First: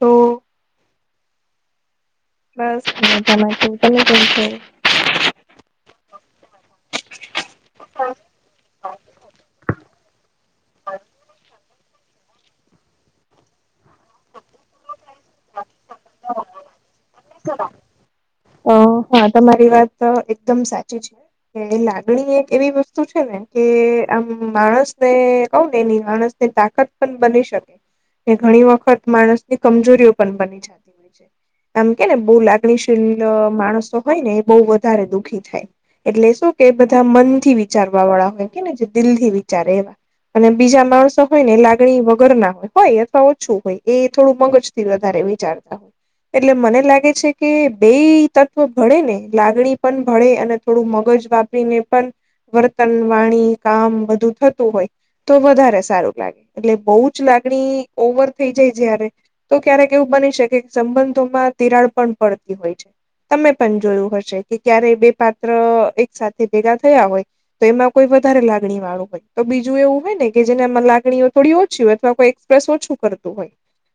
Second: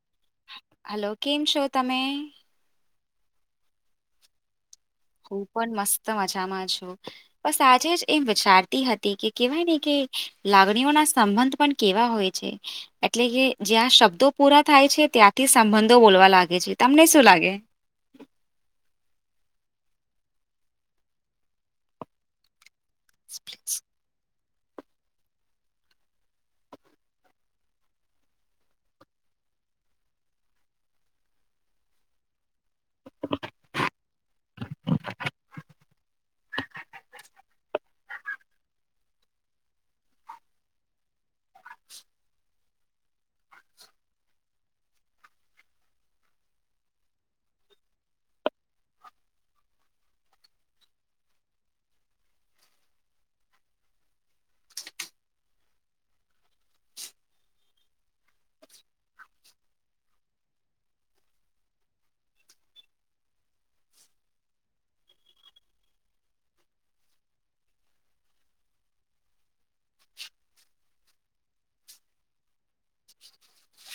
તો હલો કેમ છો તમે બસ છે તલે ચશે હું પણ મસ્ત મજામાં છું. બસ આજે જ એમ વિચારતી હતી કે કેવાય ને કે લાગણીઓ ના સંબંધ પણ કેવા હોય છે એટલે કે જ્યાં શબ્દો પૂરા થાય છે ત્યાંથી સંબંધો બોલવા છો? લાગે છે તમને શું લાગે અ હા તમારી વાત એકદમ સાચી છે કે લાગણી એક એવી વસ્તુ તુ છે ને કે આમ માણસ ને કઉ ને એની માણસ ને તાકાત પણ બની શકે એ ઘણી વખત માણસ ની કમજોરીઓ પણ બની જતી હોય આમ કે ને બહુ લાગણીશીલ માણસો હોયને એ બહ વધારે દુઃખી થાય એટલે શું કે બધા મન થી વિચારવા વાળા હોય કેને જે દિલ થી વિચારે એવા અને બીજા માણસો હોય ને લાગણી વગર ના હોય હોય અથવા ઓછું હોય એ થોડું મગજથી વધારે વિચારતા હો એટલે મને લાગે છે કે બે તત્વ ભળે ને લાગણી પણ ભળે અને થોડું મગજ વાપરીને પણ વર્તન વાણી કામ બધું થતું હોય તો વધારે સારું લાગે એટલે બહુ જ લાગણી ઓવર થઈ જાય જારે તો ક્યારેક એવું બની શકે સંબંધોમાં તિરાડ પણ પડતી હોય છે તમે પણ જોયું હશે કે ક્યારે બે પાત્ર એક સાથે ભેગા થયા હોય તો એમાં કોઈ વધારે લાગણી વાળું હોય તો બીજું એવું હોય ને કે જેનામાં લાગણીઓ થોડી ઓછી હોય અથવા કોઈ પ્રસ ઓછું કરતું હોય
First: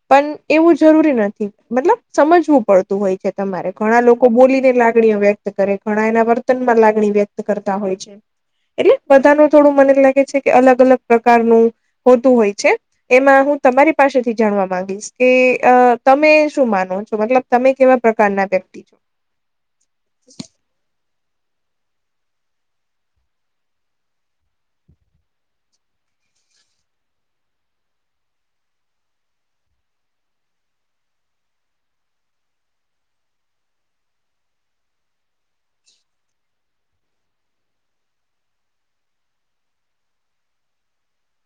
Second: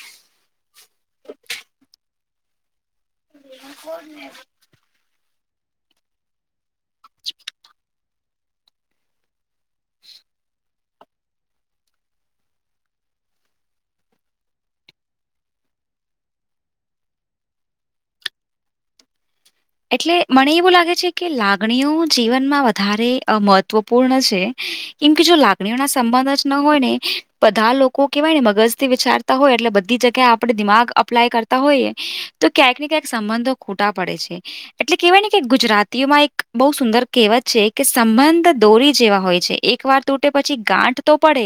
પણ એવું જરૂરી નથી મતલબ સમજવું પડતું હોય છે તમારે ઘણા લોકો બોલીને લાગણીઓ વ્યક્ત કરે ઘણા એના વર્તનમાં લાગણી વ્યક્ત કરતા હોય છે એટલે બધાનું થોડું મને લાગે છે કે અલગ અલગ પ્રકારનું હોતું હોય છે એમાં હું તમારી પાસેથી જાણવા માંગીશ કે અ તમે શું માનો છો મતલબ તમે કેવા પ્રકારના વ્યક્તિ છો એટલે મને એવું લાગે છે કે લાગણીઓ જીવનમાં વધારે મહત્વપૂર્ણ છે કેમ કે જો લાગણીઓ ના સંબંધ જ ન હોય ને બધા લોકો કેહેવાય ને મગજ થી વિચાર હોય એટલે બધી જગ્યા આપણે દિમાગ અપ્લાય કરતા હોઈએ તો ક્યાંક ને ક્યાંક સંબંધો ખોટા પડે છે એટલે કેહેવાય ને કે ગુજરાતીઓમાં એક બહુ સુંદર કહેવત છે કે સંબંધ દોરી જેવા હોય છે એક વાર તૂટે પછી ગાંઠ તો પડે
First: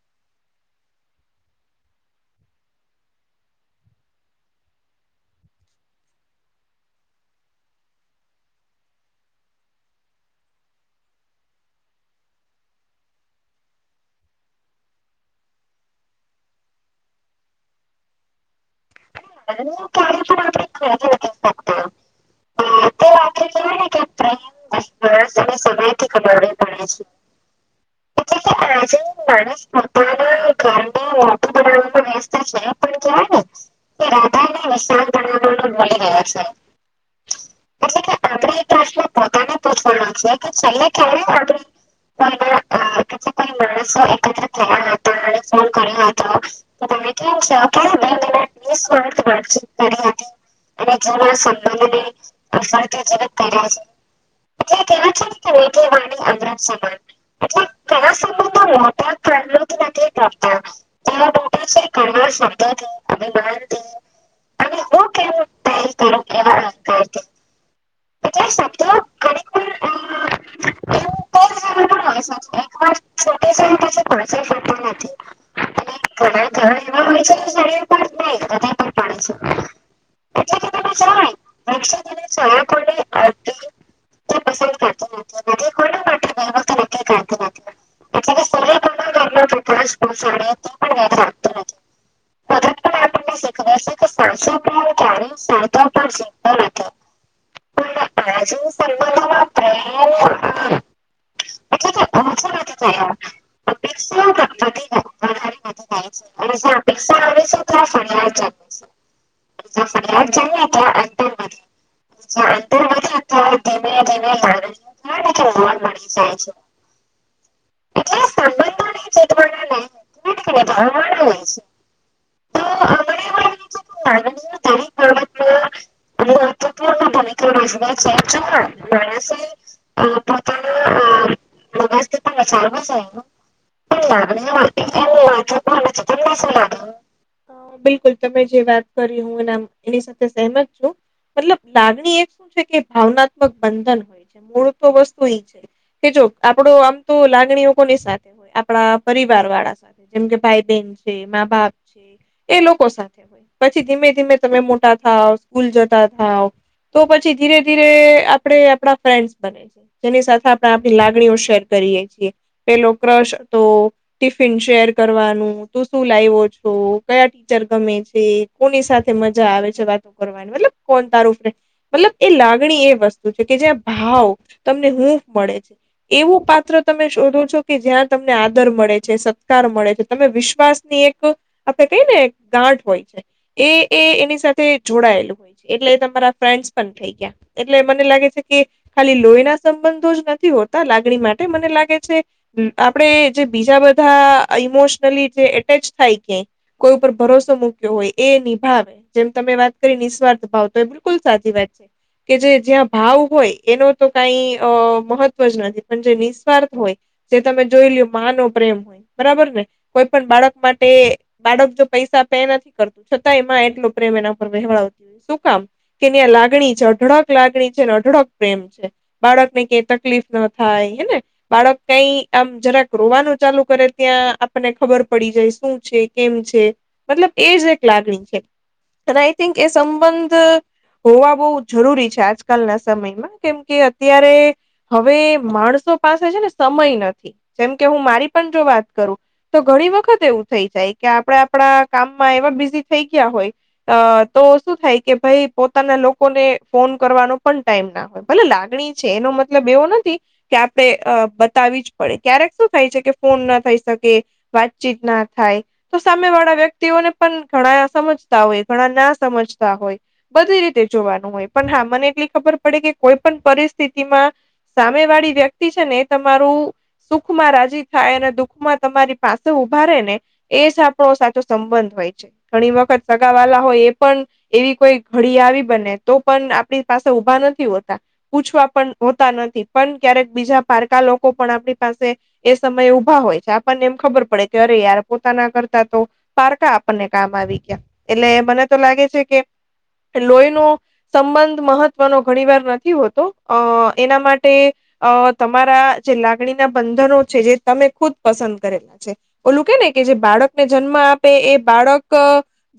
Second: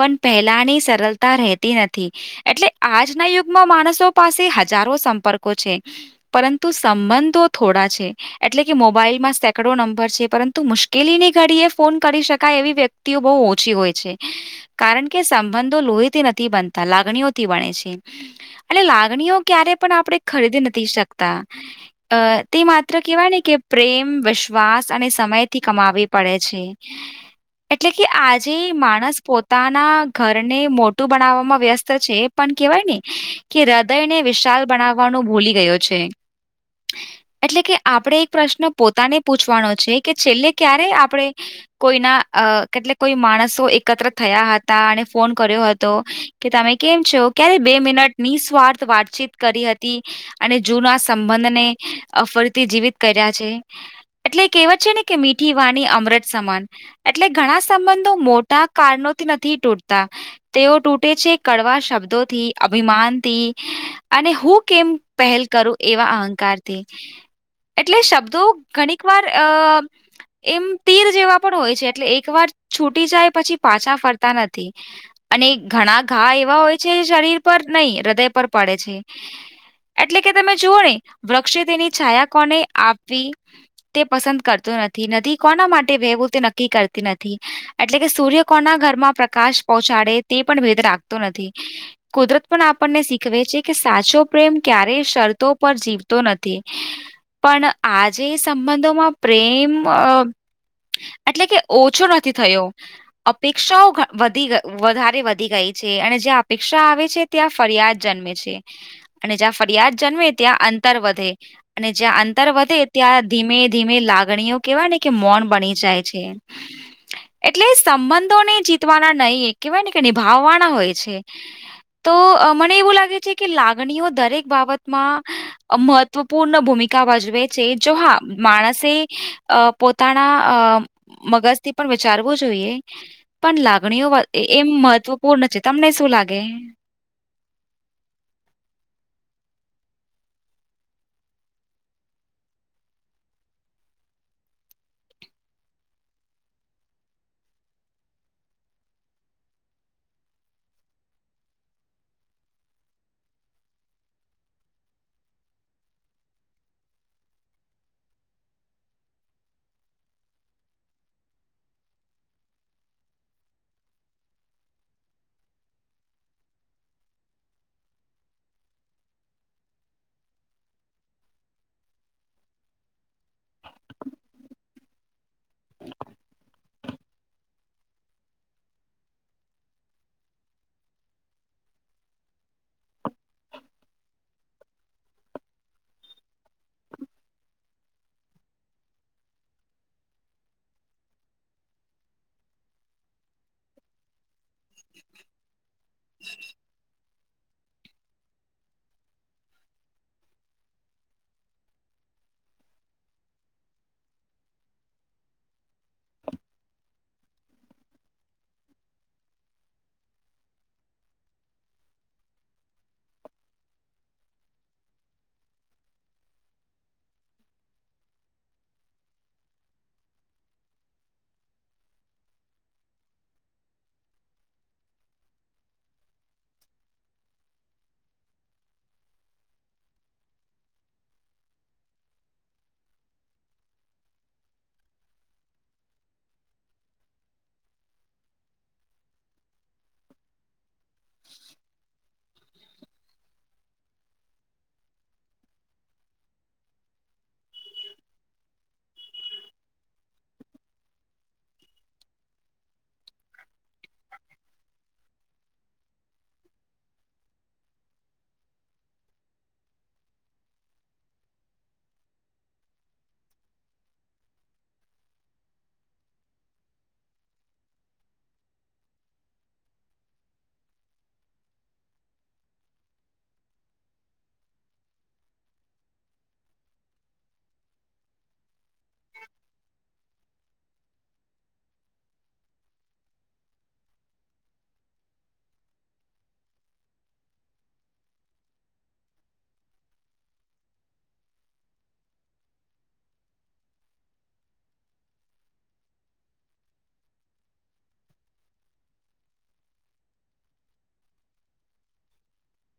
પણ પહેલાની સરળતા રહેતી નથી એટલે આજના યુગમાં માણસો પાસે હજારો સંપર્કો છે પરંતુ સંબંધો થોડા છે એટલે કે મોબાઈલમાં સેંકડો નંબર છે પરંતુ મુશ્કેલીની ઘડી એ ફોન કરી શકાય એવી વ્યક્તિ બહુ ઓછી હોય છે કારણ કે સંબંધો લોહીથી નથી બનતા લાગણીઓથી બણે છે એટ લાગણીઓ ક્યારે પણ આપણે ખરીદી નથી શકતા અ તે માત્ર કહેવાય ને કે પ્રેમ વિશ્વાસ અને સમયથી કમાવી પડે છે એટલે કે આજ. માણસ આજે પોતાના માણસ ઘરને પોતાના મોટું ઘરને મોટું બનાવવામાં વ્યસ્ત છે પણ કેવાય ને કે હૃદયને રાધાને વિશાલ વિશાળ બનાવવાનો ભૂલી બનાવવાનું ગયો છે. રહ્યો એટલે કે આપણે એક પ્રશ્ન પોતાને પૂછવાનો છે કે છેલ્લે ક્યારે આપણે કોઈના અ કેટલે કોઈ મા માસો એકત્ર થયા હતા અને ફોન કર્યો હતો કે તમે કેમ છો ક્યારે બે મિનટ ની. સ્ર્થ વાતચીત કરી હતી અને જૂના સંબંધને. અફરથી જીવિત કર્યા છે એટલે કહેવત છે ને કે મીઠી વાની અમૃત સમાન. એટલે ઘણા સંબંધો મોટા કારણોથી નથી તૂટતા. તેઓ તૂટે છે કડવા શબ્દોથી અભિમાનથી. અને હું કેમ પહેલ કરું એવા અહંકારથી. એટલે શબ્દો ઘણીક વાર અ. એમ તીર જેવા પણ હોય છે એટલે એક વાર છૂટી જાય પછી પાછા ફરતા નથી. અને ઘણા ઘા એવા હોય છે શરીર પર નહી હૃદય પર. પડે છે એટલે કે તમે તેથી જુઓ ને. વૃક્ષે તેની જાણે છાયા વૃક્ષો કોને અને છોડને આપવી. અડધી તે પસંદ કરતું નથી ન કોના માટે વહેવું તે નક્કી કરતી નથી. એટલે કે સૂર્ય કોના ઘરમાં પ્રકાશ પહોંચાડે તે પણ ભેદ રાખતો નથી. કુદરત પણ આપણને શીખવે છે કે સાચો પ્રેમ ક્યારે શરતો પર જીવ. તો નથી. પણ આજે સંબંધોમાં પ્રેમ. એટલે કે ઓછો નથી થયો. હાા. અપેક્ષાઓ વધી વધારે વધી ગઈ છે અને જ્યાં અપેક્ષા આવે છે ત્યાં ફરિયાદ જન્મે છે. અને જ્યાં ફરિયાદ જન્મે ત્યાં અંતર વધે. અને જ્યાં અંતર વધે ત્યાં ધીમે ધીમે લાગણીઓ કેવાય ને કે મૌન બની જાય છે. [inaudible] એટલે સંબંધોને જીતવાના નહીં એ કેહેવાય ને કે નિભાવવાના હોય છે. તો મને એવું લાગે છે કે લાગણીઓ દરેક બાબતમાં. મહત્વપૂર્ણ ભૂમિકા ભજવે છે જો હા માણસે. અ પોતાના અ પોતાના અ, મગજથી. પણ વિચારવું જોઈએ પણ લાગણીઓ એમ મહત્વપૂર્ણ છે તમને શું લાગે. હ. અ બિલકુલ તમે જે વાત કરી હું એના એની સાથે સહેમત છું. મતલબ લાગણી એક શું છે કે ભાવનાત્મક બંધન હોય છે મૂળ તો વસ્તુ એ છે. કે જો આપડો આમ તો લાગણીઓ કોની સાથે હોય આપણા પરિવાર વાળા સાથે. જેમ કે ભાઈ બેન છે મા બાપ છે એ લોકો સાથે. હોય પછી ધીમે ધીમે તમે મોટા થાવ સ્કૂલ જતા થાવ. તો પછી ધીરે ધીરે આપે આપણા ફ્રેન્ડ બને છે જેની સાથે આપણે આપણી લાગણીઓ શેર કરીએ છીએ પેલો ક્રશ તો. ટિફિન શેર કરવાનું તું શું લાવો છો કયા ટીચર ગમે છે. કોની સાથે મજા આવે છે વાતો કરવાની મતલબ કોણ તારુંફે. મતલબ એ લાગણી એ વસ્તુ છે કે જ્યાં ભાવ તમને હું મળે છે એવું પાત્ર. તમે શોધો છો કે જ્યાં તમને આદર મળે છે સત્કાર મળે છે તમે વિશ્વાસની એક. આપડ કઈ ને ગાંઠ હોય છે એ એ એની સાથે જોડાયેલું હોય. એટલે તમારા ફ્રેન્ડસ પણ થઈ ગયા. એટલે મને લાગે છે કે ખાલી લોહી ના સંબંધો જ નથી હોતા લાગણી માટે. મને લાગે છે આપણેે જે બીજા બધા. ઈમોશનલી જે એટેચ થાય કે કોઈ ઉપર ભરોસો મુક હોય એ નિભાવે જેમ તમે વાત કરી નિસ્વાર્થ ભાવ તો એ બિલકુલ સાચી વાત છે. કે જે જ્યાં ભાવ હોય એનો તો કઈ મહત્વ જ નથી પણ જે વાથ હોય જે તમે જોઈ લ માનો પ્રેમ હોય બરાબર ને કોઈ પણ બાળક માટે. બાળક જો પૈસા પે નથી કરતું છતાં એમાં એટલો પ્રેમ એના પર વવડતી હોય શું કામ. કેની્યા લાગણી છે અઢળક લાગણી છે અને અઢળક પ્રેમ છે. બાળક ને કઈ તકલીફ ના થાય હેને. બાળક કઈ આમ જરાક રોવાનું ચાલુ કરે ત્યાં આપને ખબર પડી જાય શું છે કેમ છે. મતલબ એ જ એક લાગણી છે અને આઈ થિંક એ સંબંધ. હોવા બહુ જરૂરી છે આજકાલના સમયમાં કેમ કે અત્યારે હવે માણસો પાસે છે ને સમય નથી જેમ કે હું મારી પણ જો વાત કરું તો ઘણી વખત એવું થઈ જાય કે આપડે આપડા કામમાં એવા બિઝી થઈ ગયા હોય. અ તો શું થાય કે ભાઈ પોતાના લોકોને ફોન કરવાનો પણ ટાઈમ ના હોય. ભલે લાગણી છે એનો મતલબ એવો નથી આપ બતાવી જ પડે ક્યારેક શું થાય છે કે ફોન ના થઈ શકે. વાતચીત ના થાય તો સામે વાળા વ્યક્તિઓને પણ ઘણા સમજતા હોય ઘણા ના સમજતા હોય. બધી રીતે જોવાનું હોય પણ હા મને એટલી ખબર પડે કે કોઈ પણ પરિસ્થિતિમાં સામે વાળી વ્યક્તિ છે ને એ તમારું સુખ માં રાજી થાય અને દુઃખમાં તમારી પાસે ઉભારે ને એ જ આપણો સાચો સંબંધ હોય છે ઘણી વખત સગા વાલા હોય એ પણ એવી કોઈ ઘડી આવી બને તો પણ આપણી પાસે ઉભા નથી હોતા પૂછું. પણ હોતા નથી પણ ક્યારેક બીજા પારકા લોકો પણ આપણી પાસે એ સમયે ઉઊભા હોય છે આપણને એમ ખબર પડે કે અરે યાર પોતાના કરતા તો પારકા આપણને કામ આવી ગયા એટલે મને તો લાગે છે કે લોહીનું સંબંધ મહત્વનો ઘણી વાર નથી હોતો અ એના માટે અ તમારા જે લાગણીના બંધનો છે જે તમે ખુદ પસંદ કરેલા છે ઓલું કે ને કે જે બાળકને જન્મ આપે એ બાળક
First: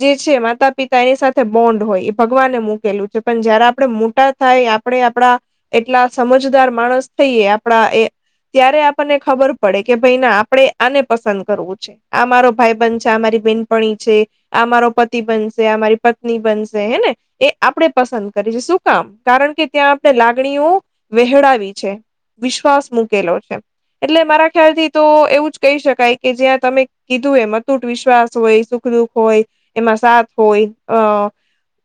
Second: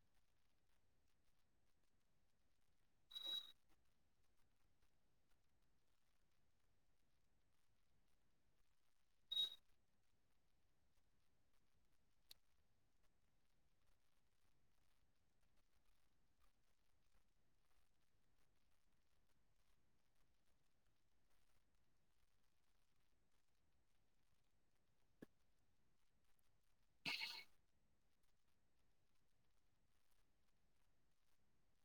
જે છે માતા પિતા એની સાથે બોન્ડ હોય એ ભગવાનને મૂકેલું છે પણ જયારે આપડે મોટા થાય આપણેે આપડા એટલા સમજદાર માણસ થઈએ આપણા એ ત્યારે આપણને ખબર પડે કે ભાઈ ના આપડે આને પસંદ કરવું છે. આમારો ભાઈ બન છે અમારી બેનપણી છે. અમારો પતિ બનશે અમારી પત્ની બનશે હેને- એ આપણે પસંદ કરી છે શું કામ કારણ કે ત્યાં આપણે લાગણીઓ વહેહડાવી છે. વિશ્વાસ મૂકેલો છે એટલે મારા ખ્યાલ થી તો એવું જ કહી શકાય કે જ્યાં તમે કીધું એમ અતૂટ વિશ્વાસ હોય સુખ દુઃખ હોય એમાં સાથ હોય અ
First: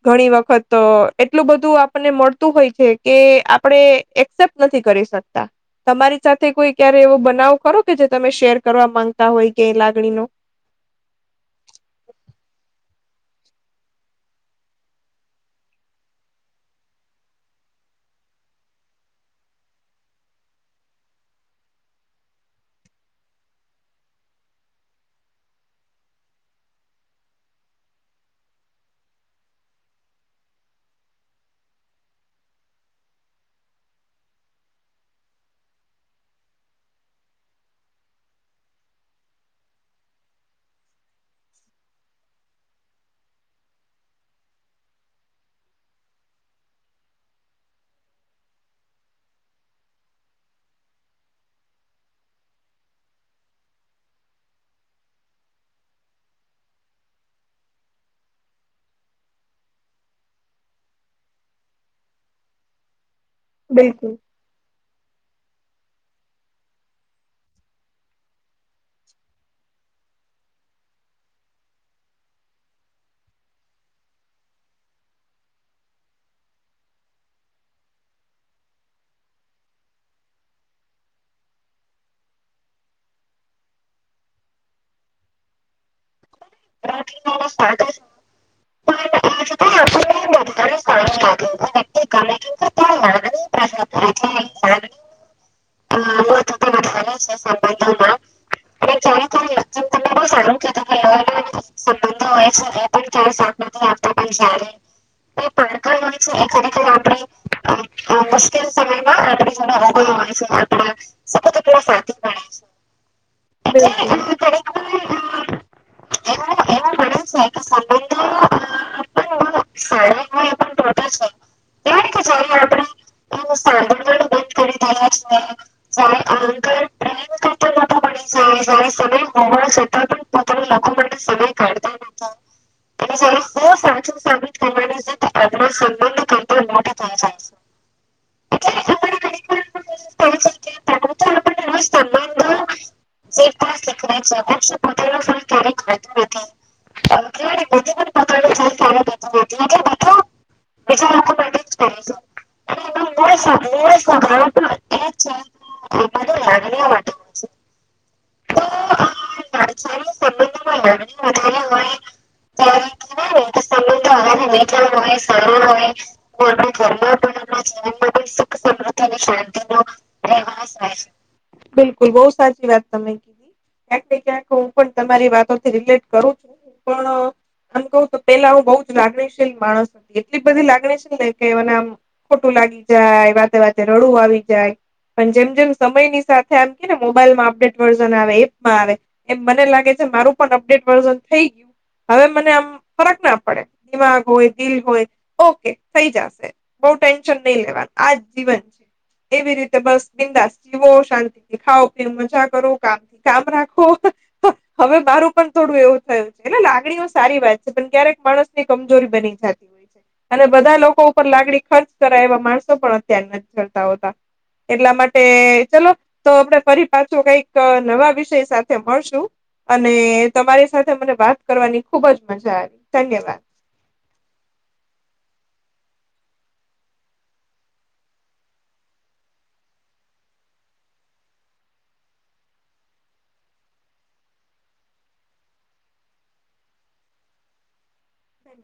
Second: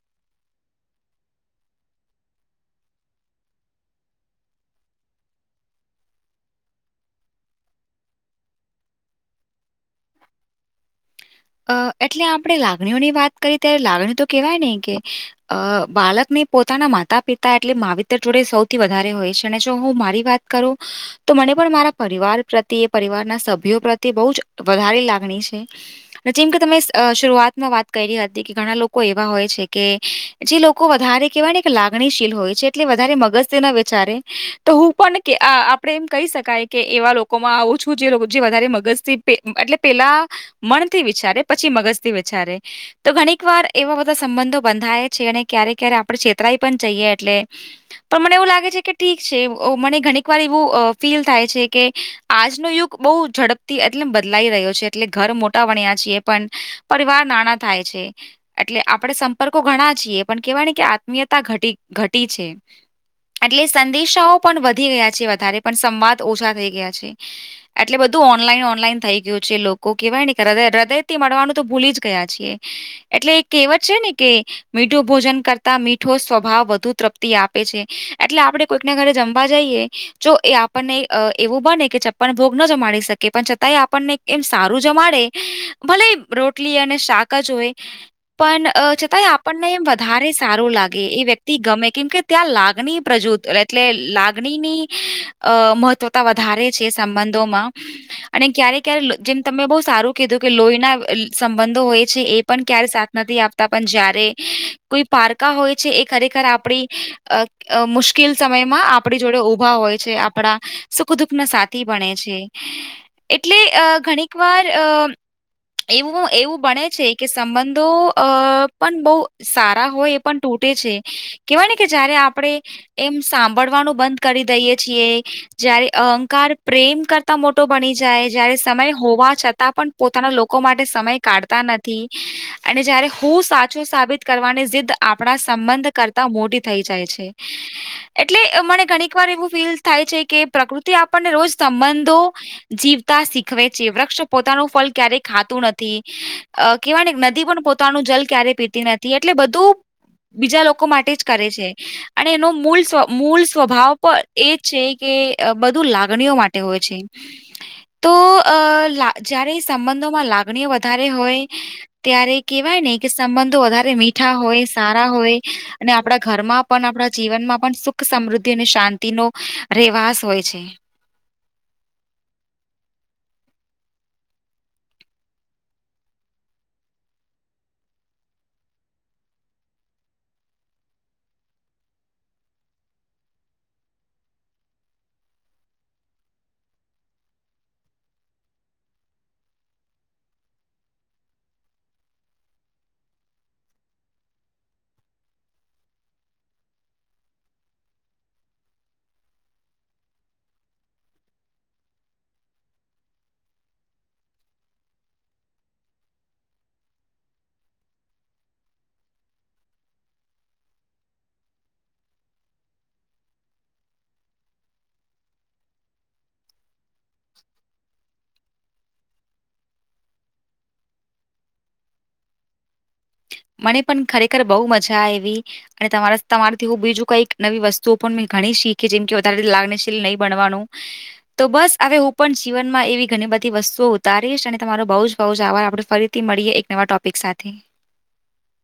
ઘણી વખત તો એટલું બધું આપણને મળતું હોય છે કે આપણે એક્સેપ્ટ નથી કરી શકતા સત્તા તમારી સાથે કોઈ ક્યારે એવો બનાવો કરો કે જે તમે શેર કરવા માંગતા હોય કે લાગણી નો અ એટલે આપણે લાગણીઓની વાત કરીએ ત્યારે લાગણી તો કેવાય નહી કે અ બાળકને પોતાના માતા પિતા એટલે માવિતર જોડે સૌથી વધારે હોય છે અને જો હું મારી વાત કરો. તો મને પણ મારા પરિવાર પ્રત્યે એ પરિવારના સભ્યો પ્રત્યે બહુ જ વધારે લાગણી છે. નચીમ કે તમે શરૂઆતમાં વાત કરી હતી કે ઘણા લોકો એવા હોય છે કે જે લોકો વધારે કેહેવાય ને લાગણીશીલ હોય છે એટલે વધારે મગજથી ના વિચારે. તો હું પણ આપડે એમ કહી શકાય કે એવા લોકોમાં આવું છું જે જે વધારે મગજથી એટલે પેલા મણથી વિચારે પછી મગજથી વિચારે તો ઘણીક વાર એવા બધા સંબંધો બંધાય છે અને ક્યારે ક્યારે આપણે છેતરાઈ પણ જઈએ એટલે પણ મને એવું લાગે છે કે ઠીક છે મને ઓ ઘણીક વાર એવું અ ફીલ થાય છે કે આજનો યુગ બહુ ઝડપથી એટલે બદલાઈ રહ્યો છે એટલે ઘર મોટ વણ્યા છીએ પણ પરિવાર નાના થાય છે. એટલે આપણે સંપર્કો ઘણા છીએ પણ કેવાય ને કે આત્મીયતા ઘ ઘટી છે એટલે બિલકુલ સંદેશાઓ પણ વધી ગયા છે વધારે પણ સંવાદ ઓછા થઈ ગયા છે. એટલે બધું ઓનલાઈન ઓનલાઈન થઈ ગયું છે લોકો કેહેવાય ને હૃદય હૃદય થી મળવાનું તો ભૂલી જ ગયા છીએ એટલે એ કેહેવત છે ને કે મીઠું ભોજન કરતા મીઠો સ્વભાવ વધુ તૃપ્તિ આપે છે એટલે આપડે કોઈકના ઘરે જમવા જઈએ. જો એ આપણને એવું બને કે ચપ્પન ભોગ ન જમાડી શકે પણ છતાંય આપણને એમ સારું જમાડે ભલે રોટ અને શાક જ હોય સાથે પણ છતાંય આપણને એમ મુશ્કેલ વધારે સમયમાં આપણે સારું જોડે ઉભા લાગે હોય એ વ્યક્તિ ગમે કેમ કે ત્યાં લાગણી પ્રજુ એટલે લાગણીની અ મહત્વતા વધારે ધો ક્યારે ક જેમ તમે બ સારું કીધું કે લોહીના સબંધો હોય છે એ પણ ક્યારે સાથ નથી આપતા પણ જયારે કોઈ પારકા હોય એ ખરેખર આપણી અ અ મુશ્કેલ સમયમાં આપણી જોડે ઉભા હોય છે આપણા દુઃખના સાથી બણે છે એટલે અ મળે છે ઘણીક એટલે વાર ઘણીક વાર એવું એવું બને છે કે સંબંધો અ પણ બહુ સારા હોય પણ તૂટે છે કેવાય ને કે જયારે આપણે એમ સાંભળવાનું બંધ કરી દઈએ છીએ જયારે અહંકાર પ્રેમ કરતા મોટો બની જાય જયારે સમય હોવા છતાં પણ પોતાના લોકો માટે સમય કાઢતા નથી [inaudible] અને જયારે હું સાચું સાબિત કરવાની જિદ આપણા સંબંધ કરતા મોટી થઇ જાય છે [inaudible] એટલે મને ઘણીક વાર એવું ફીલ થાય છે કે પ્રકૃતિ આપણને રોજ સંબંધો જીવતા શીખવે જીવતા છે શીખવે વૃક્ષ પોતાનું ફલ ક્યારેક ફળ ખાતું ક્યારેક નથી હોતું નથી. અ કેવાને નદી પણ પોતાનું જલ ક્યારે પીતી નથી એટલે બધું બીજા લોકો માટે જ કરે છે અને એનો મૂળ સવ મૂળ સ્વભાવ પણ એ છે કે બધું લાગણીઓ માટે હોય છે. તો અ આ લા જય્યારે સંબંધ વાતચીત માં લાગણી સંબંધમાં વધારે લાગણી હોય વધારે હોય ત્યારે કેવાય ત્યારે ને કે કેવાય ને કે સંબંધો વધારે સંબંધો મીઠા વધારે હોય મીઠા સારા હોય સારા હોય, અને આપણા ઘરમાં મોટા પણ આપણા ઘરમાં જીવનમાં આપણા પણ સુખ જીવનમાં પણ સમૃદ્ધિ સુખ અને અને શાંતિનો શાંતિનો રહેવાસ હોય છે રહેવાસ હોય બિલકુલ બહુ સાચી વાત તમે કીધી ક્યાંક ને ક્યાંક પણ તમારી વાતોથી રિલેટ કરું છું પણ આમ કહું તો પેલા હું બહુ જ લાગણીશીલ માણસ હતી એટલી બધી લાગણીશીલ ને કે મને આમ ખોટું લાગી જાય વાતે વાતે રડું આવી જાય પણ જેમ જેમ સમયની સાથે આમ કે ને મોબાઈલમાં અપડેટ વર્ઝન આવે એપમાં આવે એમ મને લાગે છે મારું પણ અપડેટ વર્ઝન થઈ ગયું હવે મને આમ ફરક ના પડે દિમાગ હોય દિલ હોય ઓકે થઈ જશે બઉ ટેન્શન નહી લેવાનું આ જીવન છે એવી રીતે બસ બિંદાસ જીવો શાંતિ થી ખાઓ પી મજા કરો કામ કામ રાખો હવે મારું પણ થોડું એવું થયું છે એટલે લાગણીઓ સારી વાત છે પણ ક્યારેક માણસ કમજોરી બની જતી હોય છે. અને બધા લોકો ઉપર લાગણી ખર્ચ કરાય એવા માણસો પણ અત્યાર નથી જતા હોતા એટલા માટે ચલો તો આપડે ફરી પાછો કઈક નવા વિષય સાથે મળશું અને તમારી સાથે મને વાત કરવાની ખુબજ મજા આવી ધન્યવાદ મને પણ ખરેખર બહુ મજા આવી અને તમારા તમારીથી હું બીજું કઈક નવી વસ્તુઓ પણ મેં ઘણી શીખી જેમ કે વધારે લાગ્નશીલ નહીં બનવાનું તો બસ હવે હું પણ જીવનમાં એવી ઘણી બધી વસ્તુઓ ઉતારીશ અને તમારો બઉ જ બઉ જ આવા આપણે ફરી તે મળીએ એક નવા ટોપિક સાથે સે [unintelligible]